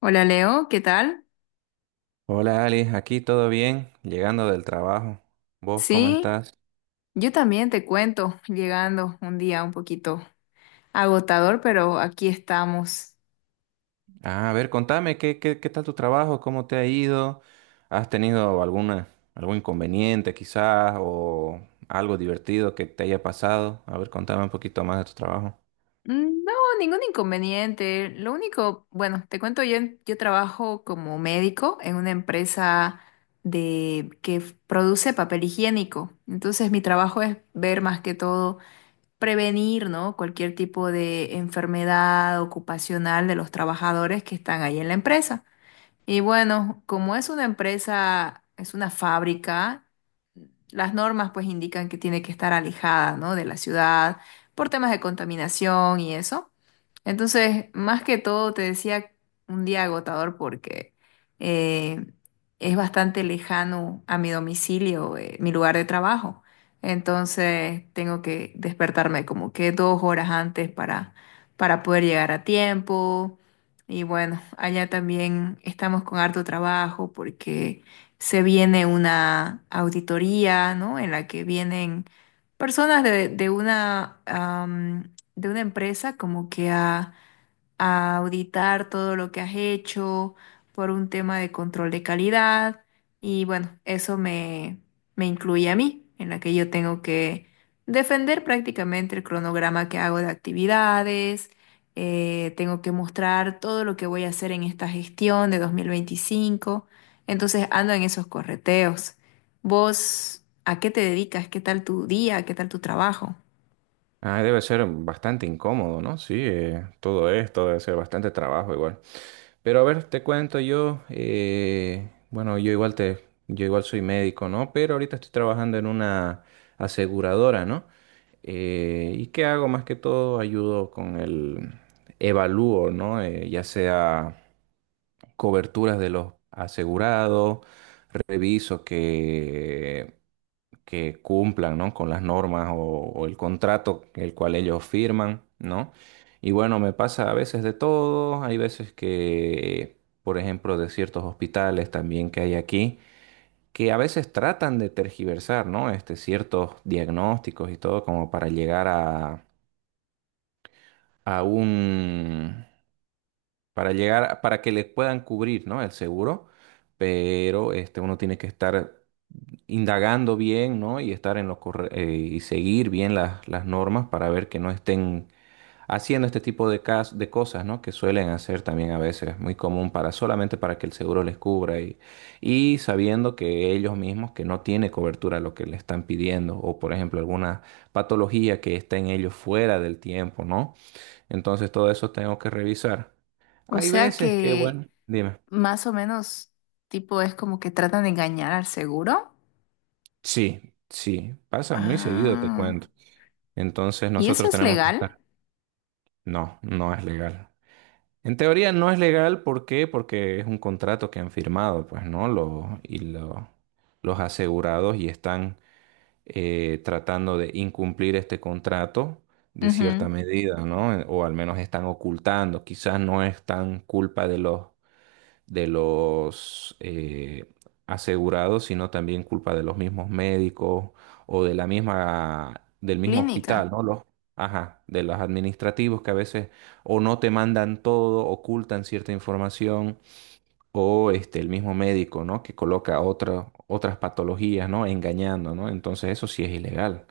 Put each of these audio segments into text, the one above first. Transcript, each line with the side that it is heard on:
left: Hola Leo, ¿qué tal?
right: Hola Ali, aquí todo bien, llegando del trabajo. ¿Vos cómo
left: Sí,
right: estás?
left: yo también te cuento, llegando un día un poquito agotador, pero aquí estamos.
right: Ah, a ver, contame, ¿qué, qué tal tu trabajo? ¿Cómo te ha ido? ¿Has tenido alguna, algún inconveniente quizás o algo divertido que te haya pasado? A ver, contame un poquito más de tu trabajo.
left: No, ningún inconveniente. Lo único, bueno, te cuento, yo, yo trabajo como médico en una empresa produce papel higiénico. Entonces mi trabajo es ver más que todo, prevenir, ¿no? Cualquier tipo de enfermedad ocupacional de los trabajadores que están ahí en la empresa. Y bueno, como es una empresa, es una fábrica, las normas pues indican que tiene que estar alejada, ¿no?, de la ciudad por temas de contaminación y eso. Entonces, más que todo, te decía un día agotador porque eh, es bastante lejano a mi domicilio, mi lugar de trabajo. Entonces, tengo que despertarme como que dos horas antes para poder llegar a tiempo y bueno, allá también estamos con harto trabajo porque se viene una auditoría, ¿no? En la que vienen personas de una empresa como que a auditar todo lo que has hecho por un tema de control de calidad y bueno, me incluye a mí, en la que yo tengo que defender prácticamente el cronograma que hago de actividades, tengo que mostrar todo lo que voy a hacer en esta gestión de 2025, entonces ando en esos correteos. ¿Vos a qué te dedicas? ¿Qué tal tu día? ¿Qué tal tu trabajo?
right: Ah, debe ser bastante incómodo, ¿no? Sí, todo esto debe ser bastante trabajo igual. Pero a ver, te cuento yo, bueno, yo igual te, yo igual soy médico, ¿no? Pero ahorita estoy trabajando en una aseguradora, ¿no? ¿Y qué hago? Más que todo ayudo con el evalúo, ¿no? Ya sea coberturas de los asegurados, reviso que cumplan, ¿no? Con las normas o el contrato el cual ellos firman, ¿no? Y bueno, me pasa a veces de todo, hay veces que, por ejemplo, de ciertos hospitales también que hay aquí, que a veces tratan de tergiversar, ¿no? Este, ciertos diagnósticos y todo como para llegar a, a un, para llegar, para que les puedan cubrir, ¿no? El seguro, pero este, uno tiene que estar indagando bien, ¿no? Y estar en lo y seguir bien las normas para ver que no estén haciendo este tipo de de cosas, ¿no? Que suelen hacer también a veces, muy común para solamente para que el seguro les cubra y sabiendo que ellos mismos que no tiene cobertura lo que le están pidiendo o por ejemplo alguna patología que esté en ellos fuera del tiempo, ¿no? Entonces todo eso tengo que revisar.
left: O
right: Hay
left: sea
right: veces que,
left: que...
right: bueno, dime.
left: Más o menos, tipo, es como que tratan de engañar al seguro.
right: Sí, sí, pasa muy seguido, te
left: Ah,
right: cuento. Entonces
left: ¿y eso
right: nosotros
left: es
right: tenemos que
left: legal?
right: estar. No, no es legal. En teoría no es legal, ¿por qué? Porque es un contrato que han firmado, pues, ¿no? Los asegurados y están tratando de incumplir este contrato de
left: Ujú.
right: cierta medida, ¿no? O al menos están ocultando. Quizás no es tan culpa de los de los eh, asegurados, sino también culpa de los mismos médicos o de la misma, del mismo
left: Clínica.
right: hospital, ¿no? Los, ajá, de los administrativos que a veces o no te mandan todo, ocultan cierta información, o este, el mismo médico, ¿no? Que coloca otras patologías, ¿no? Engañando, ¿no? Entonces eso sí es ilegal.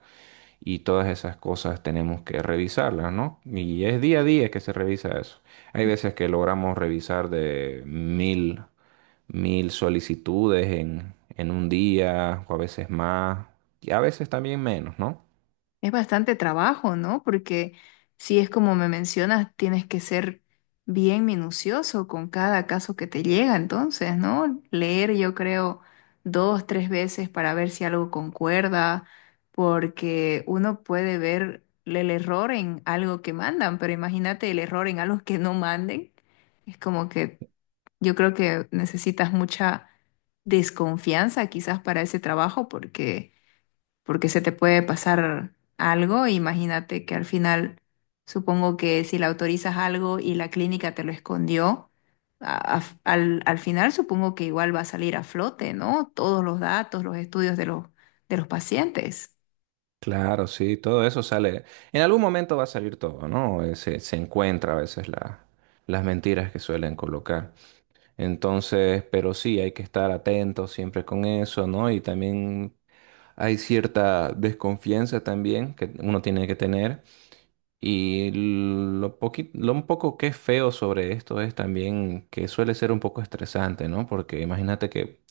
right: Y todas esas cosas tenemos que revisarlas, ¿no? Y es día a día que se revisa eso. Hay veces que logramos revisar de mil solicitudes en un día, o a veces más, y a veces también menos, ¿no?
left: Es bastante trabajo, ¿no? Porque si es como me mencionas, tienes que ser bien minucioso con cada caso que te llega, entonces, ¿no? Leer, yo creo, dos, tres veces para ver si algo concuerda, porque uno puede ver el error en algo que mandan, pero imagínate el error en algo que no manden. Es como que yo creo que necesitas mucha desconfianza quizás para ese trabajo, porque porque se te puede pasar algo. Imagínate que al final, supongo que si le autorizas algo y la clínica te lo escondió, al final supongo que igual va a salir a flote, ¿no? Todos los datos, los estudios de los pacientes.
right: Claro, sí, todo eso sale. En algún momento va a salir todo, ¿no? Se, se encuentra a veces las mentiras que suelen colocar. Entonces, pero sí, hay que estar atentos siempre con eso, ¿no? Y también hay cierta desconfianza también que uno tiene que tener. Y lo lo un poco que es feo sobre esto es también que suele ser un poco estresante, ¿no? Porque imagínate que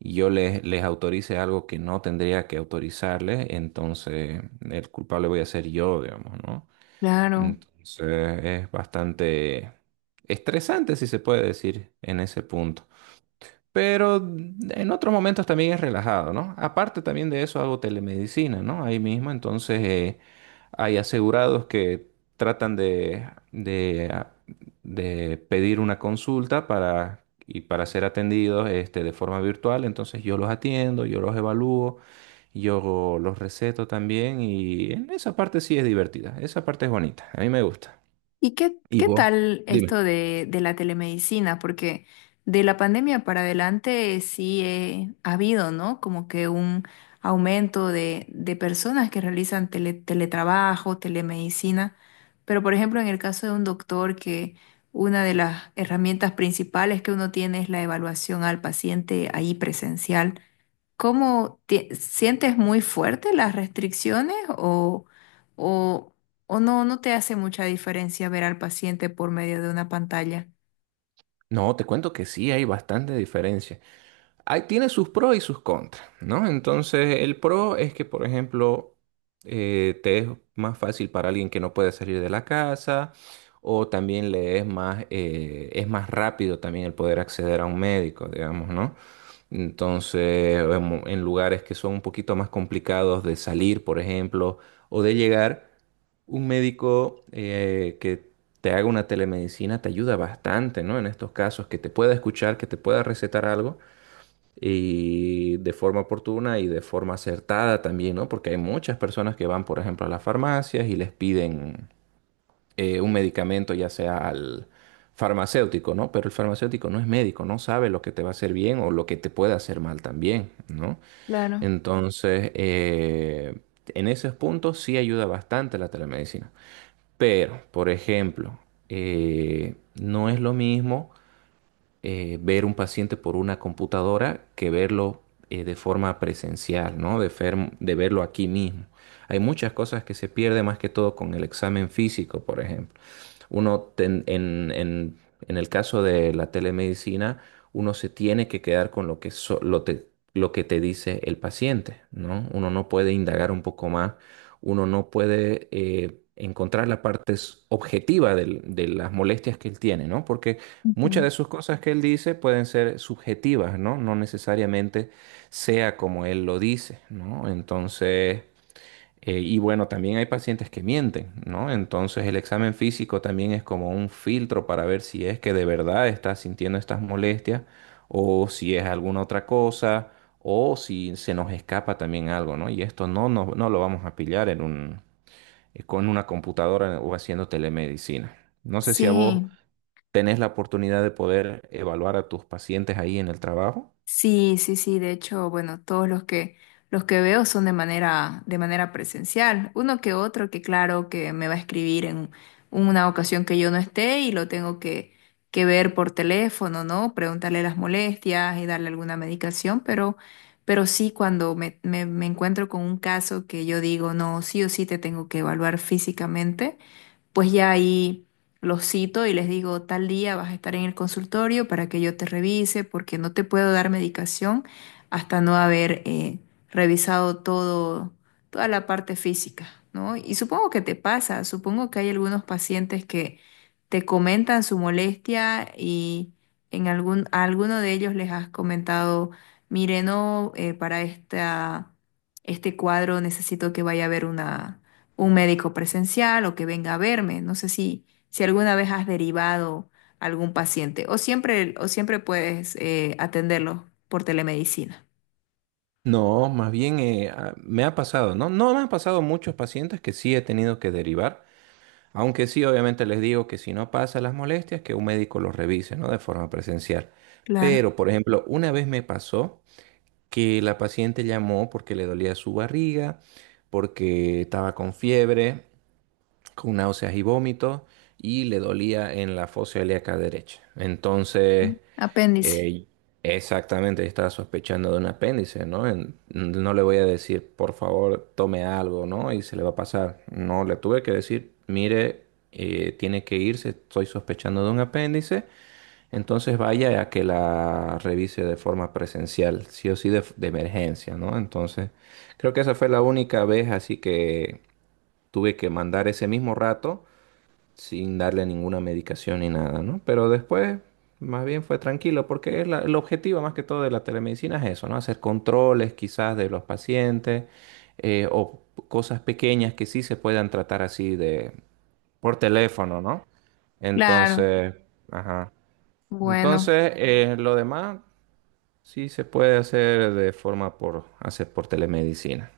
right: yo les, les autorice algo que no tendría que autorizarles, entonces el culpable voy a ser yo, digamos, ¿no?
left: Claro.
right: Entonces es bastante estresante, si se puede decir, en ese punto. Pero en otros momentos también es relajado, ¿no? Aparte también de eso hago telemedicina, ¿no? Ahí mismo, entonces hay asegurados que tratan de, de pedir una consulta para, y para ser atendidos este, de forma virtual, entonces yo los atiendo, yo los evalúo, yo los receto también y en esa parte sí es divertida, esa parte es bonita, a mí me gusta.
left: ¿Y qué,
right: Y
left: qué
right: vos,
left: tal
right: dime.
left: esto de la telemedicina? Porque de la pandemia para adelante sí ha habido, ¿no? Como que un aumento de personas que realizan teletrabajo, telemedicina. Pero, por ejemplo, en el caso de un doctor, que una de las herramientas principales que uno tiene es la evaluación al paciente ahí presencial. ¿Cómo sientes muy fuerte las restricciones o, o no, no te hace mucha diferencia ver al paciente por medio de una pantalla?
right: No, te cuento que sí hay bastante diferencia. Ahí tiene sus pros y sus contras, ¿no? Entonces, el pro es que, por ejemplo, te es más fácil para alguien que no puede salir de la casa, o también le es más rápido también el poder acceder a un médico, digamos, ¿no? Entonces, en lugares que son un poquito más complicados de salir, por ejemplo, o de llegar, un médico que te haga una telemedicina te ayuda bastante, ¿no? En estos casos, que te pueda escuchar, que te pueda recetar algo y de forma oportuna y de forma acertada también, ¿no? Porque hay muchas personas que van, por ejemplo, a las farmacias y les piden un medicamento, ya sea al farmacéutico, ¿no? Pero el farmacéutico no es médico, no sabe lo que te va a hacer bien o lo que te puede hacer mal también, ¿no?
left: Claro.
right: Entonces, en esos puntos sí ayuda bastante la telemedicina. Pero, por ejemplo, no es lo mismo ver un paciente por una computadora que verlo de forma presencial, ¿no? De verlo aquí mismo. Hay muchas cosas que se pierde más que todo con el examen físico, por ejemplo. Uno en el caso de la telemedicina, uno se tiene que quedar con lo que, lo que te dice el paciente, ¿no? Uno no puede indagar un poco más. Uno no puede encontrar la parte objetiva de las molestias que él tiene, ¿no? Porque muchas
left: Ujú.
right: de sus cosas que él dice pueden ser subjetivas, ¿no? No necesariamente sea como él lo dice, ¿no? Entonces... Y bueno, también hay pacientes que mienten, ¿no? Entonces el examen físico también es como un filtro para ver si es que de verdad estás sintiendo estas molestias o si es alguna otra cosa o si se nos escapa también algo, ¿no? Y esto no lo vamos a pillar en un, con una computadora o haciendo telemedicina. No sé si a vos
left: Sí.
right: tenés la oportunidad de poder evaluar a tus pacientes ahí en el trabajo.
left: Sí, sí, sí, de hecho, bueno, todos los que veo son de manera presencial. Uno que otro que claro que me va a escribir en una ocasión que yo no esté y lo tengo que ver por teléfono, ¿no? Preguntarle las molestias y darle alguna medicación, pero sí cuando me encuentro con un caso que yo digo, no, sí o sí te tengo que evaluar físicamente pues ya ahí los cito y les digo, tal día vas a estar en el consultorio para que yo te revise, porque no te puedo dar medicación hasta no haber revisado todo, toda la parte física, ¿no? Y supongo que te pasa, supongo que hay algunos pacientes que te comentan su molestia y en algún, a alguno de ellos les has comentado, mire, no, para este cuadro necesito que vaya a ver una un médico presencial o que venga a verme. No sé si alguna vez has derivado algún paciente o siempre puedes atenderlo por telemedicina.
right: No, más bien me ha pasado, ¿no? No me han pasado muchos pacientes que sí he tenido que derivar. Aunque sí, obviamente les digo que si no pasa las molestias, que un médico los revise, ¿no? De forma presencial.
left: Claro.
right: Pero, por ejemplo, una vez me pasó que la paciente llamó porque le dolía su barriga, porque estaba con fiebre con náuseas y vómitos y le dolía en la fosa ilíaca derecha. Entonces,
left: Apéndice.
right: eh, exactamente, estaba sospechando de un apéndice, ¿no? No le voy a decir, por favor, tome algo, ¿no? Y se le va a pasar. No, le tuve que decir, mire, tiene que irse, estoy sospechando de un apéndice, entonces vaya a que la revise de forma presencial, sí o sí de emergencia, ¿no? Entonces, creo que esa fue la única vez así que tuve que mandar ese mismo rato sin darle ninguna medicación ni nada, ¿no? Pero después, más bien fue tranquilo, porque es el objetivo más que todo de la telemedicina es eso, ¿no? Hacer controles quizás de los pacientes o cosas pequeñas que sí se puedan tratar así de por teléfono, ¿no?
left: Claro.
right: Entonces, ajá.
left: Bueno,
right: Entonces, lo demás sí se puede hacer de forma por telemedicina.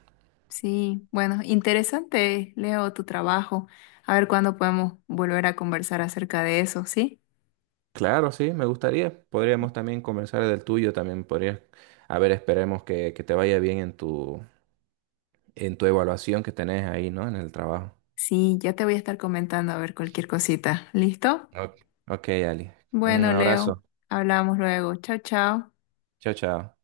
left: sí. Bueno, interesante, Leo, tu trabajo. A ver cuándo podemos volver a conversar acerca de eso, ¿sí?
right: Claro, sí, me gustaría. Podríamos también conversar del tuyo, también podrías, a ver, esperemos que te vaya bien en tu evaluación que tenés ahí, ¿no? En el trabajo.
left: Sí, ya te voy a estar comentando a ver cualquier cosita. ¿Listo?
right: Ok. Ok, Ali. Un
left: Bueno, Leo,
right: abrazo.
left: hablamos luego. Chao, chao.
right: Chao, chao.